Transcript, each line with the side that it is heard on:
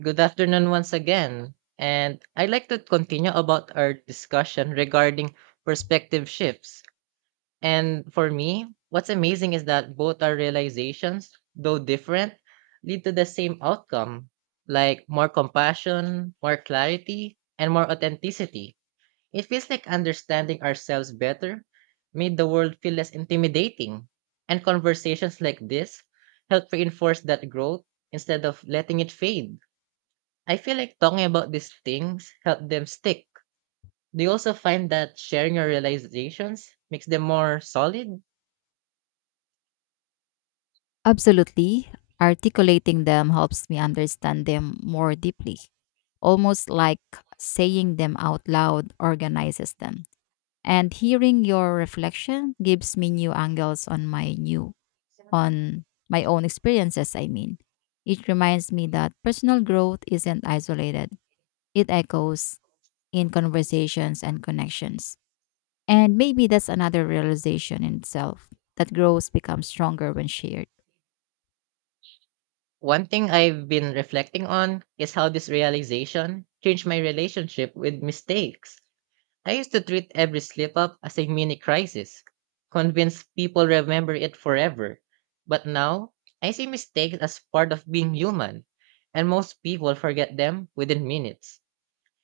right: Good afternoon once again. And I'd like to continue about our discussion regarding perspective shifts. And for me, what's amazing is that both our realizations, though different, lead to the same outcome, like more compassion, more clarity, and more authenticity. It feels like understanding ourselves better made the world feel less intimidating. And conversations like this help reinforce that growth instead of letting it fade. I feel like talking about these things help them stick. Do you also find that sharing your realizations makes them more solid?
left: Absolutely. Articulating them helps me understand them more deeply. Almost like saying them out loud organizes them. And hearing your reflection gives me new angles on my new on my own experiences, I mean. It reminds me that personal growth isn't isolated. It echoes in conversations and connections. And maybe that's another realization in itself that growth becomes stronger when shared.
right: One thing I've been reflecting on is how this realization changed my relationship with mistakes. I used to treat every slip up as a mini crisis, convinced people remember it forever. But now, I see mistakes as part of being human, and most people forget them within minutes.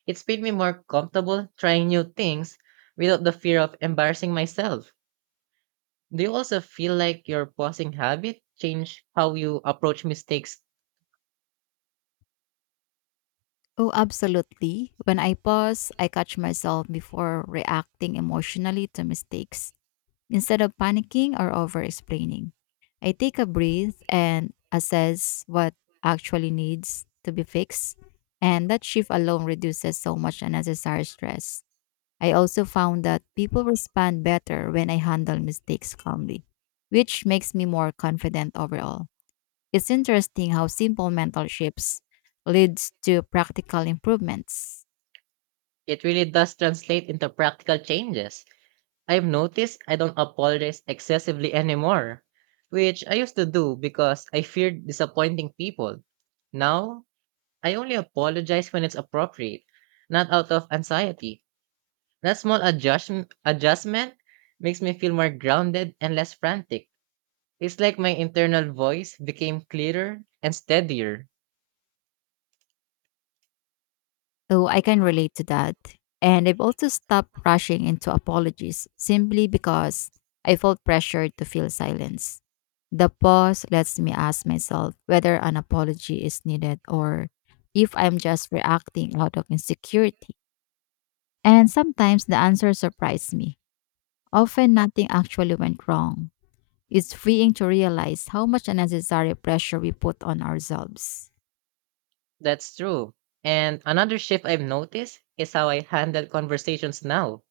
right: It's made me more comfortable trying new things without the fear of embarrassing myself. Do you also feel like your pausing habit change how you approach mistakes?
left: Oh, absolutely. When I pause, I catch myself before reacting emotionally to mistakes. Instead of panicking or over explaining, I take a breath and assess what actually needs to be fixed. And that shift alone reduces so much unnecessary stress. I also found that people respond better when I handle mistakes calmly, which makes me more confident overall. It's interesting how simple mental shifts leads to practical improvements.
right: It really does translate into practical changes. I've noticed I don't apologize excessively anymore, which I used to do because I feared disappointing people. Now, I only apologize when it's appropriate, not out of anxiety. That small adjustment makes me feel more grounded and less frantic. It's like my internal voice became clearer and steadier.
left: Oh, I can relate to that. And I've also stopped rushing into apologies simply because I felt pressured to feel silence. The pause lets me ask myself whether an apology is needed or if I'm just reacting out of insecurity. And sometimes the answer surprised me. Often nothing actually went wrong. It's freeing to realize how much unnecessary pressure we put on ourselves.
right: That's true. And another shift I've noticed is how I handle conversations now.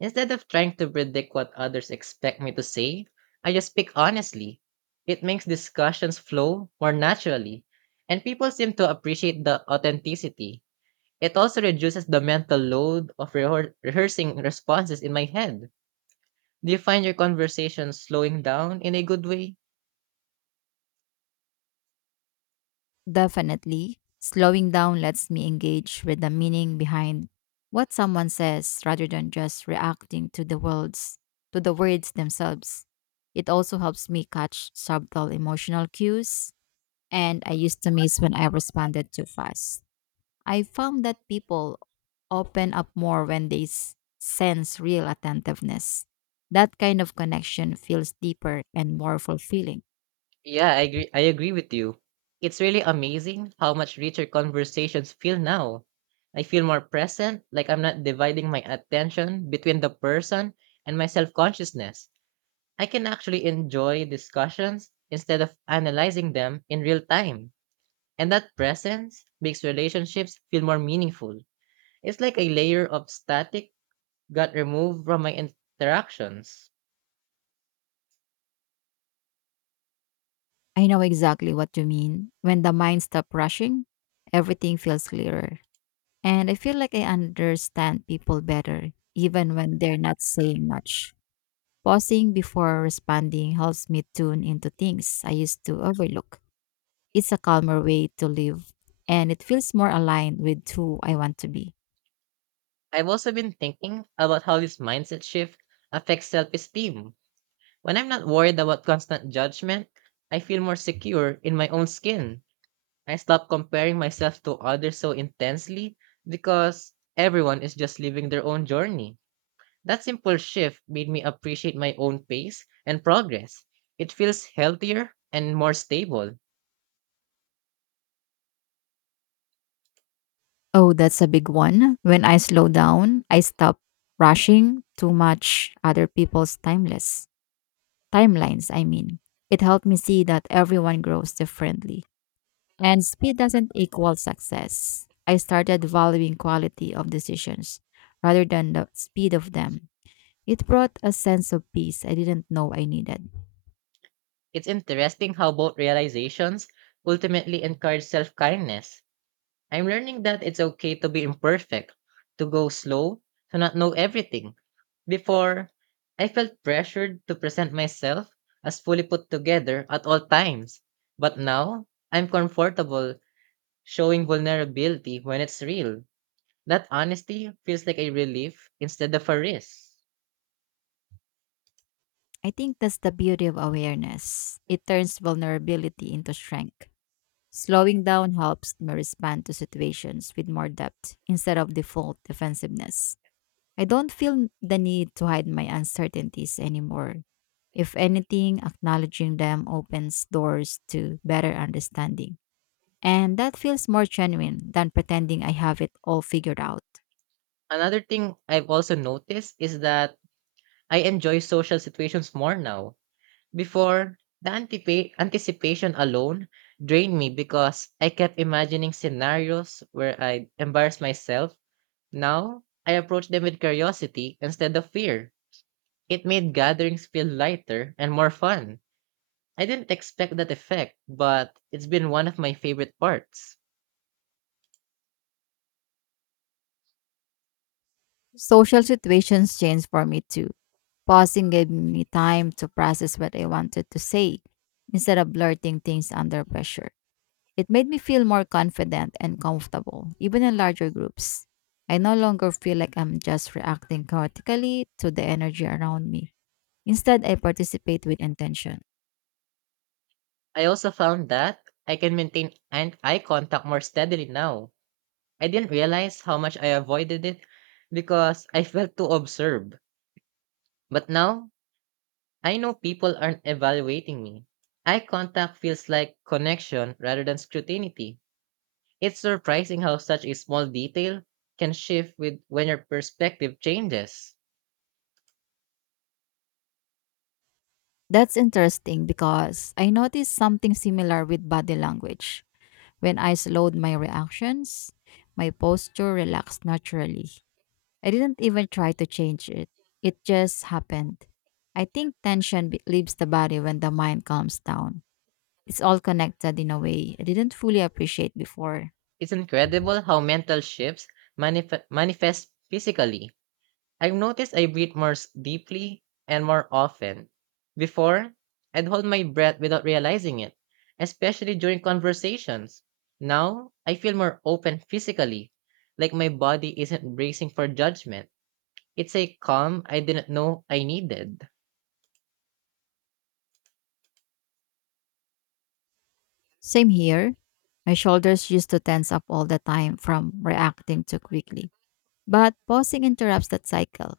right: Instead of trying to predict what others expect me to say, I just speak honestly. It makes discussions flow more naturally, and people seem to appreciate the authenticity. It also reduces the mental load of rehearsing responses in my head. Do you find your conversation slowing down in a good way?
left: Definitely, slowing down lets me engage with the meaning behind what someone says rather than just reacting to the words themselves. It also helps me catch subtle emotional cues and I used to miss when I responded too fast. I found that people open up more when they sense real attentiveness. That kind of connection feels deeper and more fulfilling.
right: Yeah, I agree with you. It's really amazing how much richer conversations feel now. I feel more present, like I'm not dividing my attention between the person and my self consciousness. I can actually enjoy discussions instead of analyzing them in real time. And that presence makes relationships feel more meaningful. It's like a layer of static got removed from my interactions.
left: I know exactly what you mean. When the mind stops rushing, everything feels clearer. And I feel like I understand people better, even when they're not saying much. Pausing before responding helps me tune into things I used to overlook. It's a calmer way to live, and it feels more aligned with who I want to be.
right: I've also been thinking about how this mindset shift affects self esteem. When I'm not worried about constant judgment, I feel more secure in my own skin. I stop comparing myself to others so intensely because everyone is just living their own journey. That simple shift made me appreciate my own pace and progress. It feels healthier and more stable.
left: Oh, that's a big one. When I slow down, I stop rushing too much other people's timeless timelines, I mean. It helped me see that everyone grows differently. And speed doesn't equal success. I started valuing quality of decisions rather than the speed of them. It brought a sense of peace I didn't know I needed.
right: It's interesting how both realizations ultimately encourage self kindness. I'm learning that it's okay to be imperfect, to go slow, to not know everything. Before, I felt pressured to present myself as fully put together at all times. But now, I'm comfortable showing vulnerability when it's real. That honesty feels like a relief instead of a risk.
left: I think that's the beauty of awareness. It turns vulnerability into strength. Slowing down helps me respond to situations with more depth instead of default defensiveness. I don't feel the need to hide my uncertainties anymore. If anything, acknowledging them opens doors to better understanding. And that feels more genuine than pretending I have it all figured out.
right: Another thing I've also noticed is that I enjoy social situations more now. Before, the anticipation alone drained me because I kept imagining scenarios where I'd embarrass myself. Now, I approach them with curiosity instead of fear. It made gatherings feel lighter and more fun. I didn't expect that effect, but it's been one of my favorite parts.
left: Social situations changed for me too. Pausing gave me time to process what I wanted to say instead of blurting things under pressure. It made me feel more confident and comfortable, even in larger groups. I no longer feel like I'm just reacting chaotically to the energy around me. Instead, I participate with intention.
right: I also found that I can maintain eye contact more steadily now. I didn't realize how much I avoided it because I felt too observed. But now, I know people aren't evaluating me. Eye contact feels like connection rather than scrutiny. It's surprising how such a small detail can shift with when your perspective changes.
left: That's interesting because I noticed something similar with body language. When I slowed my reactions, my posture relaxed naturally. I didn't even try to change it. It just happened. I think leaves the body when the mind calms down. It's all connected in a way I didn't fully appreciate before.
right: It's incredible how mental shifts manifest physically. I've noticed I breathe more deeply and more often. Before, I'd hold my breath without realizing it, especially during conversations. Now, I feel more open physically, like my body isn't bracing for judgment. It's a calm I didn't know I needed.
left: Same here. My shoulders used to tense up all the time from reacting too quickly. But pausing interrupts that cycle.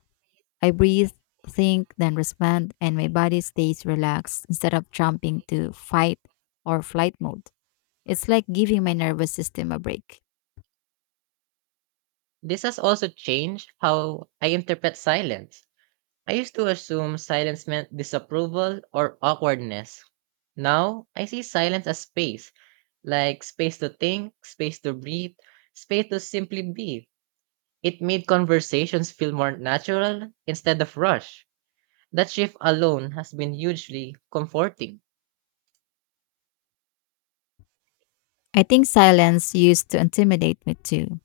left: I breathe, think, then respond, and my body stays relaxed instead of jumping to fight or flight mode. It's like giving my nervous system a break.
right: This has also changed how I interpret silence. I used to assume silence meant disapproval or awkwardness. Now, I see silence as space, like space to think, space to breathe, space to simply be. It made conversations feel more natural instead of rushed. That shift alone has been hugely comforting.
left: I think silence used to intimidate me too.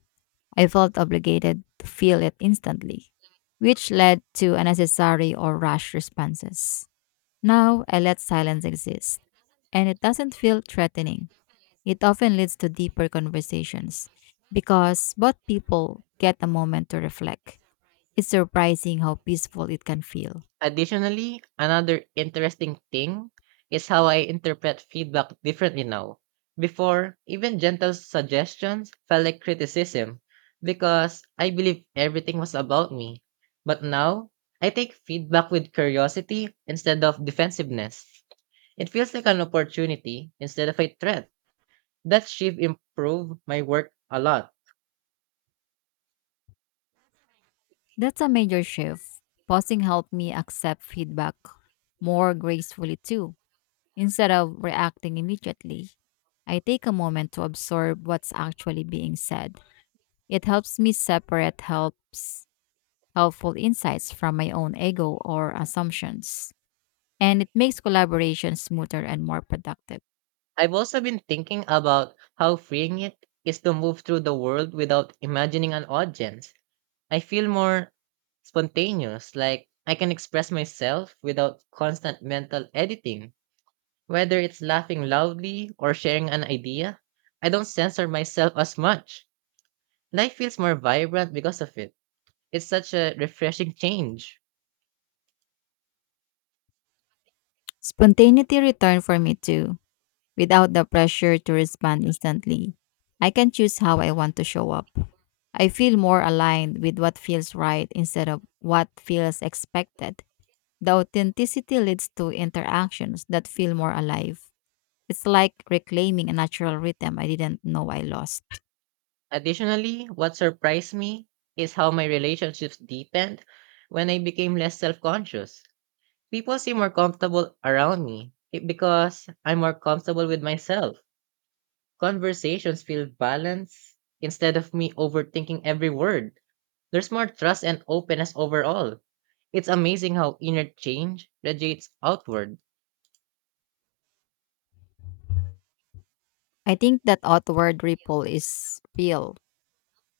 left: I felt obligated to feel it instantly, which led to unnecessary or rash responses. Now I let silence exist, and it doesn't feel threatening. It often leads to deeper conversations because both people get a moment to reflect. It's surprising how peaceful it can feel.
right: Additionally, another interesting thing is how I interpret feedback differently now. Before, even gentle suggestions felt like criticism because I believed everything was about me. But now, I take feedback with curiosity instead of defensiveness. It feels like an opportunity instead of a threat. That shift improved my work a lot.
left: That's a major shift. Pausing helped me accept feedback more gracefully too. Instead of reacting immediately, I take a moment to absorb what's actually being said. It helps me separate helps helpful insights from my own ego or assumptions, and it makes collaboration smoother and more productive.
right: I've also been thinking about how freeing it is to move through the world without imagining an audience. I feel more spontaneous, like I can express myself without constant mental editing. Whether it's laughing loudly or sharing an idea, I don't censor myself as much. Life feels more vibrant because of it. It's such a refreshing change.
left: Spontaneity return for me too, without the pressure to respond instantly. I can choose how I want to show up. I feel more aligned with what feels right instead of what feels expected. The authenticity leads to interactions that feel more alive. It's like reclaiming a natural rhythm I didn't know I lost.
right: Additionally, what surprised me is how my relationships deepened when I became less self conscious. People seem more comfortable around me because I'm more comfortable with myself. Conversations feel balanced instead of me overthinking every word. There's more trust and openness overall. It's amazing how inner change radiates outward.
left: I think that outward ripple is real.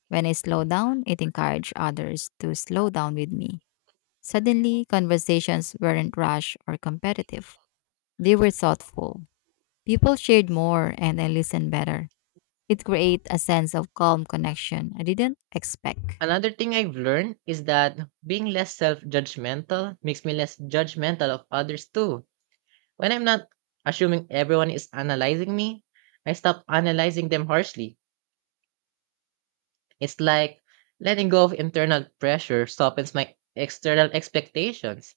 left: When I slow down, it encouraged others to slow down with me. Suddenly, conversations weren't rushed or competitive. They were thoughtful. People shared more and I listened better. It created a sense of calm connection I didn't expect.
right: Another thing I've learned is that being less self judgmental makes me less judgmental of others too. When I'm not assuming everyone is analyzing me, I stop analyzing them harshly. It's like letting go of internal pressure softens my external expectations,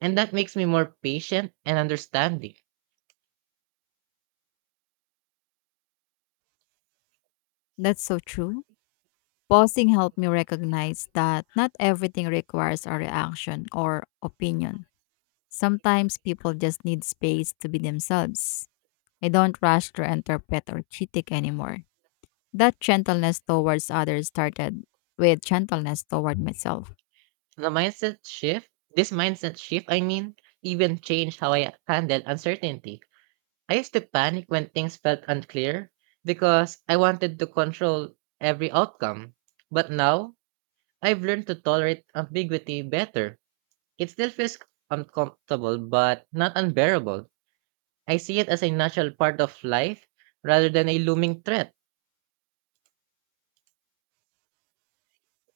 right: and that makes me more patient and understanding.
left: That's so true. Pausing helped me recognize that not everything requires a reaction or opinion. Sometimes people just need space to be themselves. I don't rush to interpret or critique anymore. That gentleness towards others started with gentleness toward myself.
right: The mindset shift, this mindset shift, I mean, even changed how I handle uncertainty. I used to panic when things felt unclear because I wanted to control every outcome. But now, I've learned to tolerate ambiguity better. It still feels uncomfortable, but not unbearable. I see it as a natural part of life rather than a looming threat.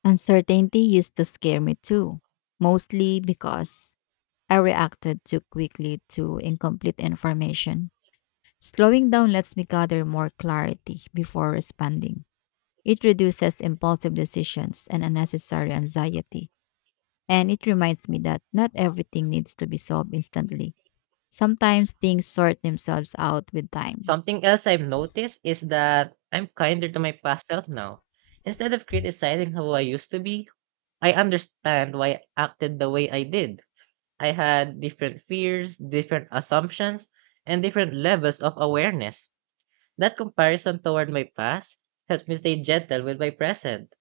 left: Uncertainty used to scare me too, mostly because I reacted too quickly to incomplete information. Slowing down lets me gather more clarity before responding. It reduces impulsive decisions and unnecessary anxiety. And it reminds me that not everything needs to be solved instantly. Sometimes things sort themselves out with time.
right: Something else I've noticed is that I'm kinder to my past self now. Instead of criticizing how I used to be, I understand why I acted the way I did. I had different fears, different assumptions, and different levels of awareness. That comparison toward my past helps me stay gentle with my present.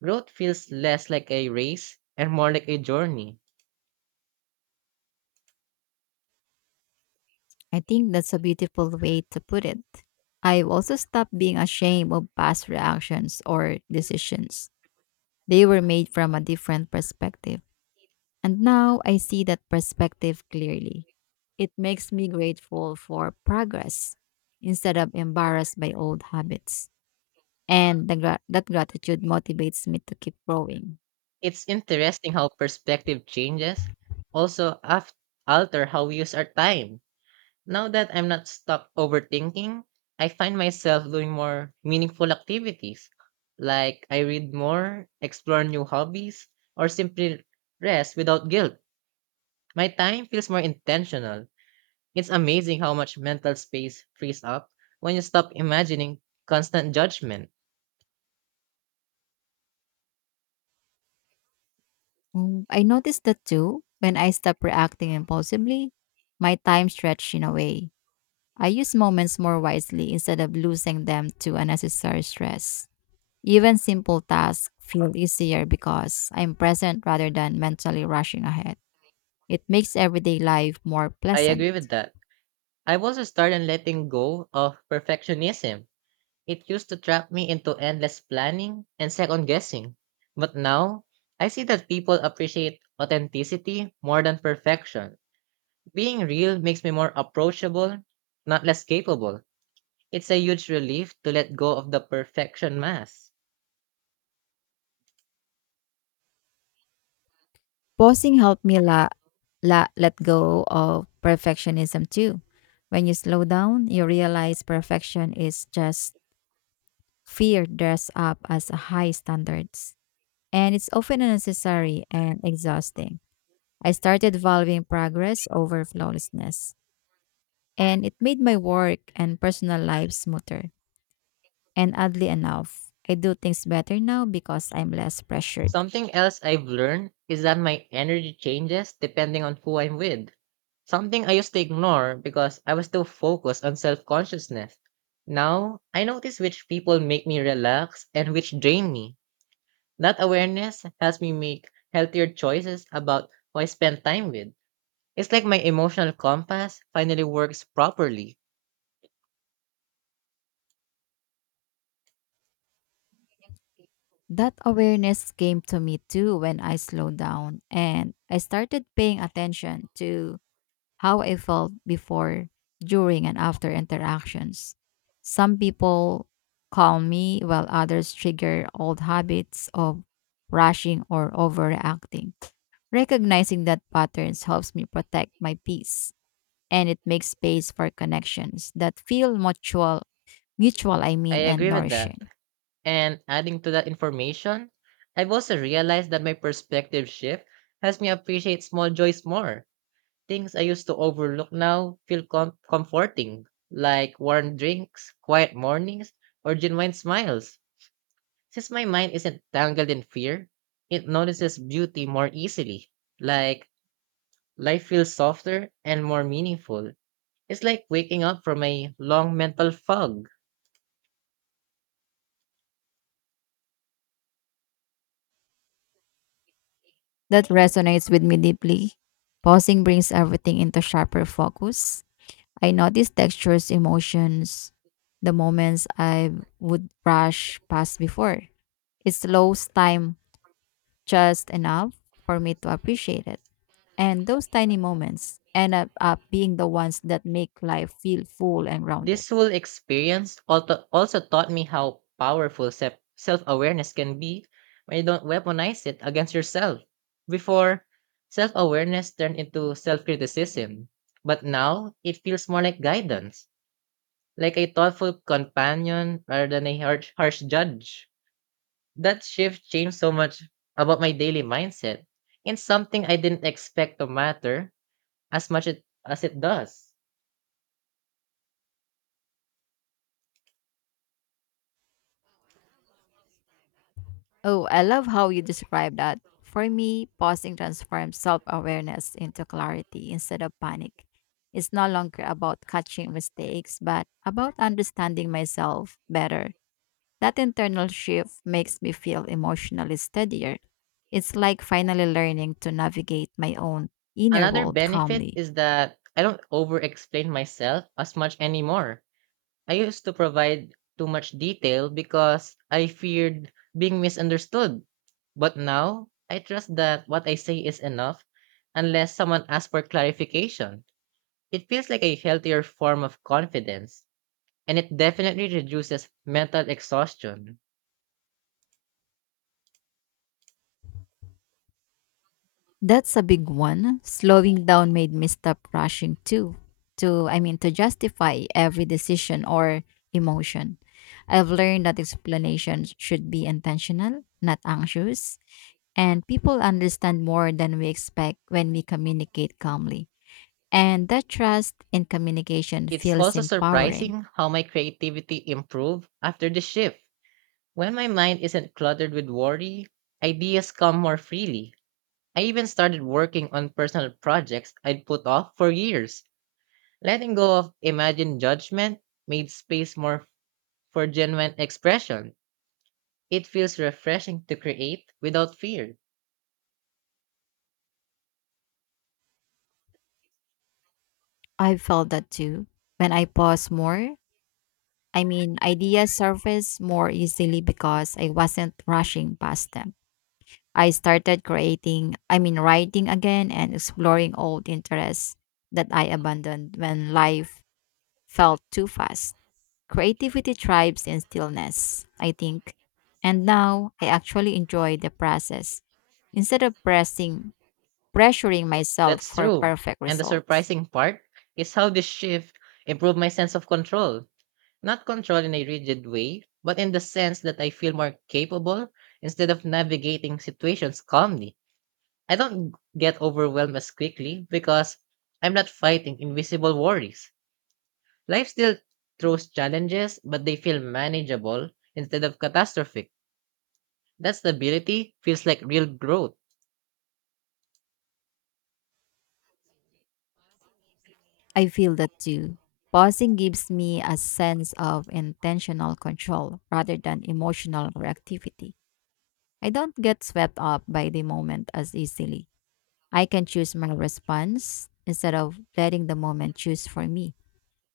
right: Growth feels less like a race and more like a journey.
left: I think that's a beautiful way to put it. I've also stopped being ashamed of past reactions or decisions. They were made from a different perspective. And now I see that perspective clearly. It makes me grateful for progress instead of embarrassed by old habits. And that gratitude motivates me to keep growing.
right: It's interesting how perspective changes also af- alter how we use our time. Now that I'm not stuck overthinking, I find myself doing more meaningful activities. Like I read more, explore new hobbies, or simply rest without guilt. My time feels more intentional. It's amazing how much mental space frees up when you stop imagining constant judgment.
left: I noticed that too. When I stop reacting impulsively, my time stretched in a way. I use moments more wisely instead of losing them to unnecessary stress. Even simple tasks feel easier because I'm present rather than mentally rushing ahead. It makes everyday life more
right: I
left: pleasant.
right: agree with that. I've also started letting go of perfectionism. It used to trap me into endless planning and second guessing. But now, I see that people appreciate authenticity more than perfection. Being real makes me more approachable, not less capable. It's a huge relief to let go of the perfection mask.
left: Pausing helped me let go of perfectionism too. When you slow down, you realize perfection is just fear dressed up as high standards. And it's often unnecessary and exhausting. I started valuing progress over flawlessness. And it made my work and personal life smoother. And oddly enough, I do things better now because I'm less pressured.
right: Something else I've learned is that my energy changes depending on who I'm with. Something I used to ignore because I was too focused on self consciousness. Now, I notice which people make me relax and which drain me. That awareness helps me make healthier choices about who I spend time with. It's like my emotional compass finally works properly.
left: That awareness came to me too when I slowed down and I started paying attention to how I felt before, during, and after interactions. Some people calm me while others trigger old habits of rushing or overreacting. Recognizing that patterns helps me protect my peace and it makes space for connections that feel mutual I
right: I
left: mean, and
right: agree with that.
left: nourishing.
right: And adding to that information, I've also realized that my perspective shift helps me appreciate small joys more. Things I used to overlook now feel comforting, like warm drinks, quiet mornings, or genuine smiles. Since my mind isn't tangled in fear, it notices beauty more easily. Like life feels softer and more meaningful. It's like waking up from a long mental fog.
left: That resonates with me deeply. Pausing brings everything into sharper focus. I notice textures, emotions, the moments I would rush past before. It slows time just enough for me to appreciate it. And those tiny moments end up, up being the ones that make life feel full and rounded.
right: This whole experience also taught me how powerful self awareness can be when you don't weaponize it against yourself. Before, self awareness turned into self criticism, but now it feels more like guidance, like a thoughtful companion rather than a harsh judge. That shift changed so much about my daily mindset, and something I didn't expect to matter as it does.
left: Oh, I love how you describe that. For me, pausing transforms self awareness into clarity instead of panic. It's no longer about catching mistakes, but about understanding myself better. That internal shift makes me feel emotionally steadier. It's like finally learning to navigate my own inner
right: Another
left: world
right: benefit
left: calmly.
right: is that I don't over explain myself as much anymore. I used to provide too much detail because I feared being misunderstood. But now, I trust that what I say is enough unless someone asks for clarification. It feels like a healthier form of confidence, and it definitely reduces mental exhaustion.
left: That's a big one. Slowing down made me stop rushing too. To I mean to justify every decision or emotion. I've learned that explanations should be intentional, not anxious, and people understand more than we expect when we communicate calmly. And that trust in communication
right: It's
left: feels
right: also
left: empowering.
right: surprising how my creativity improved after the shift. When my mind isn't cluttered with worry, ideas come more freely. I even started working on personal projects I'd put off for years. Letting go of imagined judgment made space more for genuine expression. It feels refreshing to create without fear.
left: I felt that too. When I pause more, I mean ideas surface more easily because I wasn't rushing past them. I started creating, I mean, writing again and exploring old interests that I abandoned when life felt too fast. Creativity thrives in stillness, I think. And now I actually enjoy the process instead of pressuring myself
right: That's
left: for
right: true.
left: perfect
right: And the
left: results.
right: surprising part is how this shift improved my sense of control. Not control in a rigid way, but in the sense that I feel more capable instead of navigating situations calmly. I don't get overwhelmed as quickly because I'm not fighting invisible worries. Life still throws challenges, but they feel manageable instead of catastrophic. That stability feels like real growth.
left: I feel that too. Pausing gives me a sense of intentional control rather than emotional reactivity. I don't get swept up by the moment as easily. I can choose my response instead of letting the moment choose for me.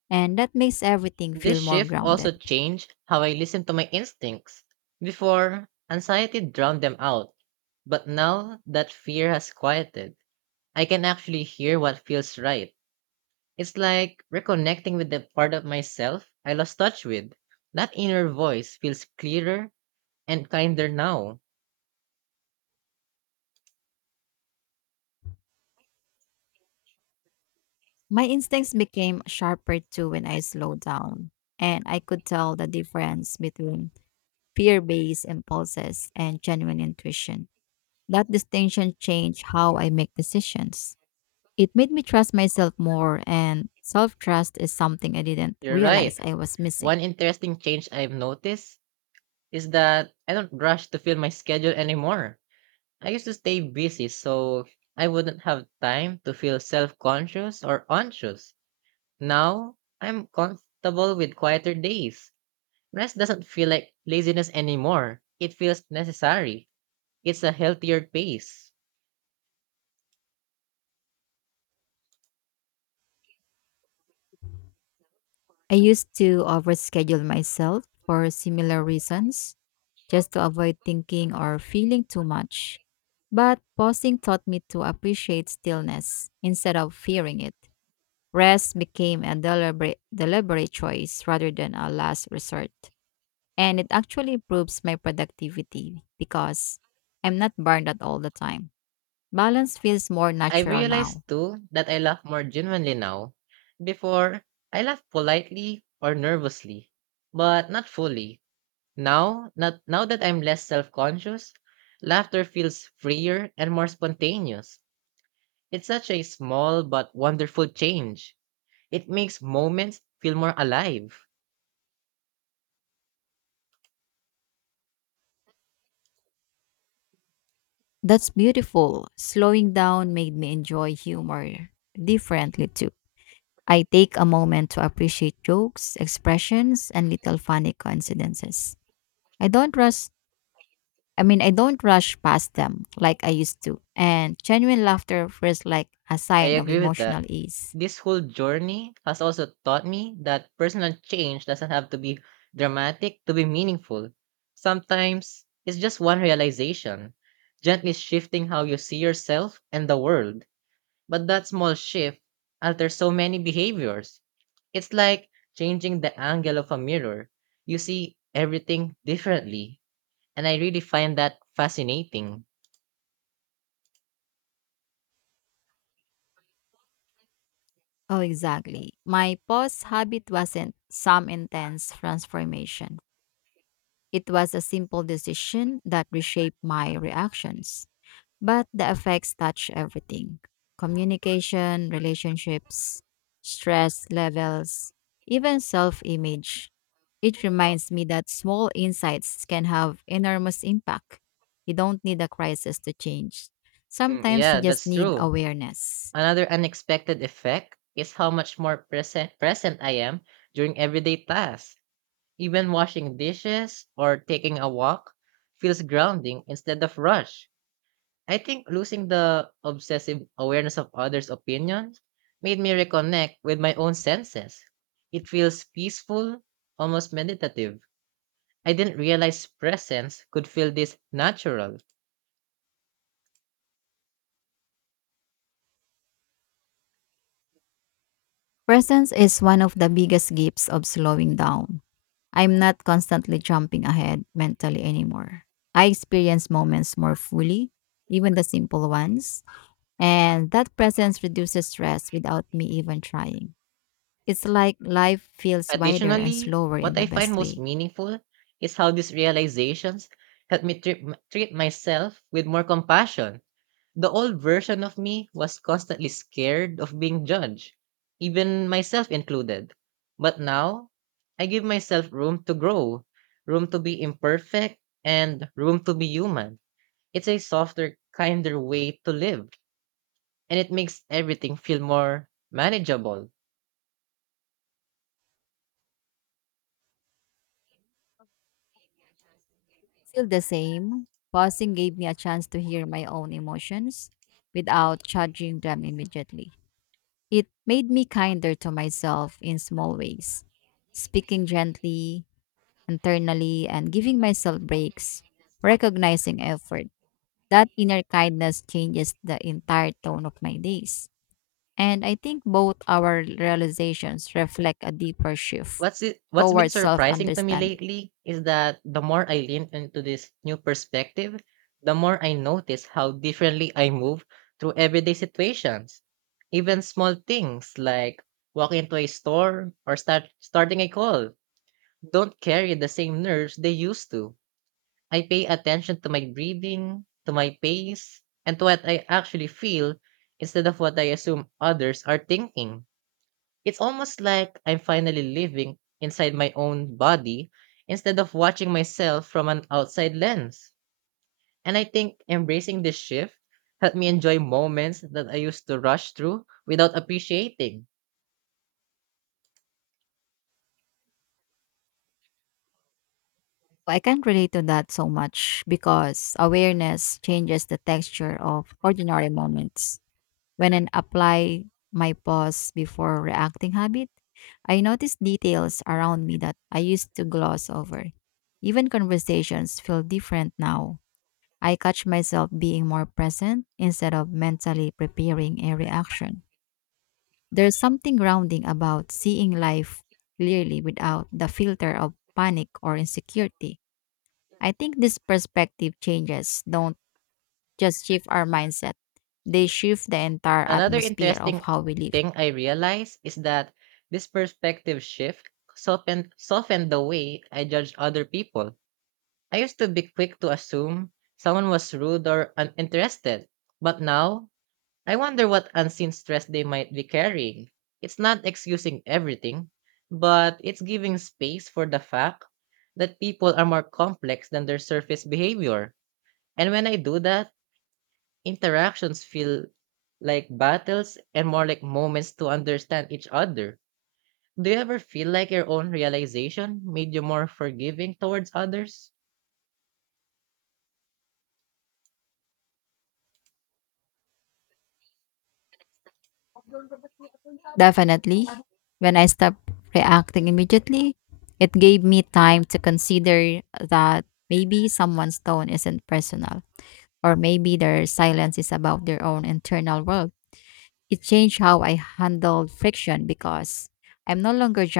left: And that makes everything
right: This
left: feel more
right: shift also
left: grounded.
right: changed how I listen to my instincts. Before, anxiety drowned them out, but now that fear has quieted, I can actually hear what feels right. It's like reconnecting with the part of myself I lost touch with. That inner voice feels clearer and kinder now.
left: My instincts became sharper too when I slowed down, and I could tell the difference between fear based impulses and genuine intuition. That distinction changed how I make decisions. It made me trust myself more, and self trust is something I didn't
right: You're right.
left: realize I was missing.
right: One interesting change I've noticed is that I don't rush to fill my schedule anymore. I used to stay busy, so I wouldn't have time to feel self conscious or anxious. Now, I'm comfortable with quieter days. Rest doesn't feel like laziness anymore, it feels necessary. It's a healthier pace.
left: I used to overschedule myself for similar reasons just to avoid thinking or feeling too much. But pausing taught me to appreciate stillness instead of fearing it. Rest became a deliberate choice rather than a last resort. And it actually improves my productivity because I'm not burned out all the time. Balance feels more
right: I
left: natural
right: realize
left: now.
right: too that I laugh more genuinely now. Before, I laugh politely or nervously, but not fully. Now, not now that I'm less self-conscious, laughter feels freer and more spontaneous. It's such a small but wonderful change. It makes moments feel more alive.
left: That's beautiful. Slowing down made me enjoy humor differently too. I take a moment to appreciate jokes, expressions, and little funny coincidences. I don't rush I mean I don't rush past them like I used to. And genuine laughter feels like a
right: I
left: sign of
right: agree with that.
left: emotional ease.
right: This whole journey has also taught me that personal change doesn't have to be dramatic to be meaningful. Sometimes it's just one realization, gently shifting how you see yourself and the world. But that small shift alters so many behaviors. It's like changing the angle of a mirror. You see everything differently. And I really find that fascinating.
left: Oh exactly. My pause habit wasn't some intense transformation. It was a simple decision that reshaped my reactions. But the effects touch everything: communication, relationships, stress levels, even self image. It reminds me that small insights can have enormous impact. You don't need a crisis to change.
right: Mm,
left: Sometimes you
right: yeah,
left: just
right: that's
left: need
right: true.
left: awareness.
right: Another unexpected effect is how much more present I am during everyday tasks. Even washing dishes or taking a walk feels grounding instead of rush. I think losing the obsessive awareness of others' opinions made me reconnect with my own senses. It feels peaceful, almost meditative. I didn't realize presence could feel this natural.
left: Presence is one of the biggest gifts of slowing down. I'm not constantly jumping ahead mentally anymore. I experience moments more fully, even the simple ones. And that presence reduces stress without me even trying. It's like life feels wider and
right: Additionally,
left: slower in
right: what
left: the
right: I find
left: best
right: most
left: way.
right: meaningful is how these realizations help me treat myself with more compassion. The old version of me was constantly scared of being judged, even myself included. But now, I give myself room to grow, room to be imperfect, and room to be human. It's a softer, kinder way to live, and it makes everything feel more manageable.
left: Still the same, pausing gave me a chance to hear my own emotions without judging them immediately. It made me kinder to myself in small ways, speaking gently, internally, and giving myself breaks, recognizing effort. That inner kindness changes the entire tone of my days. And I think both our realizations reflect a deeper shift
right: What's been
left: towards self
right: surprising to me
left: understanding.
right: lately is that the more I lean into this new perspective, the more I notice how differently I move through everyday situations. Even small things like walking into a store or starting a call don't carry the same nerves they used to. I pay attention to my breathing, to my pace, and to what I actually feel instead of what I assume others are thinking. It's almost like I'm finally living inside my own body instead of watching myself from an outside lens. And I think embracing this shift helped me enjoy moments that I used to rush through without appreciating.
left: I can't relate to that so much because awareness changes the texture of ordinary moments. When I apply my pause before reacting habit, I notice details around me that I used to gloss over. Even conversations feel different now. I catch myself being more present instead of mentally preparing a reaction. There's something grounding about seeing life clearly without the filter of panic or insecurity. I think these perspective changes don't just shift our mindset, they shift the entire
right: Another
left: atmosphere of
right: interesting
left: how we live.
right: thing I realized is that this perspective shift softened the way I judged other people. I used to be quick to assume someone was rude or uninterested, but now I wonder what unseen stress they might be carrying. It's not excusing everything, but it's giving space for the fact that people are more complex than their surface behavior. And when I do that, interactions feel like battles and more like moments to understand each other. Do you ever feel like your own realization made you more forgiving towards others?
left: Definitely, when I stopped reacting immediately, it gave me time to consider that maybe someone's tone isn't personal, or maybe their silence is about their own internal world. It changed how I handled friction because I'm no longer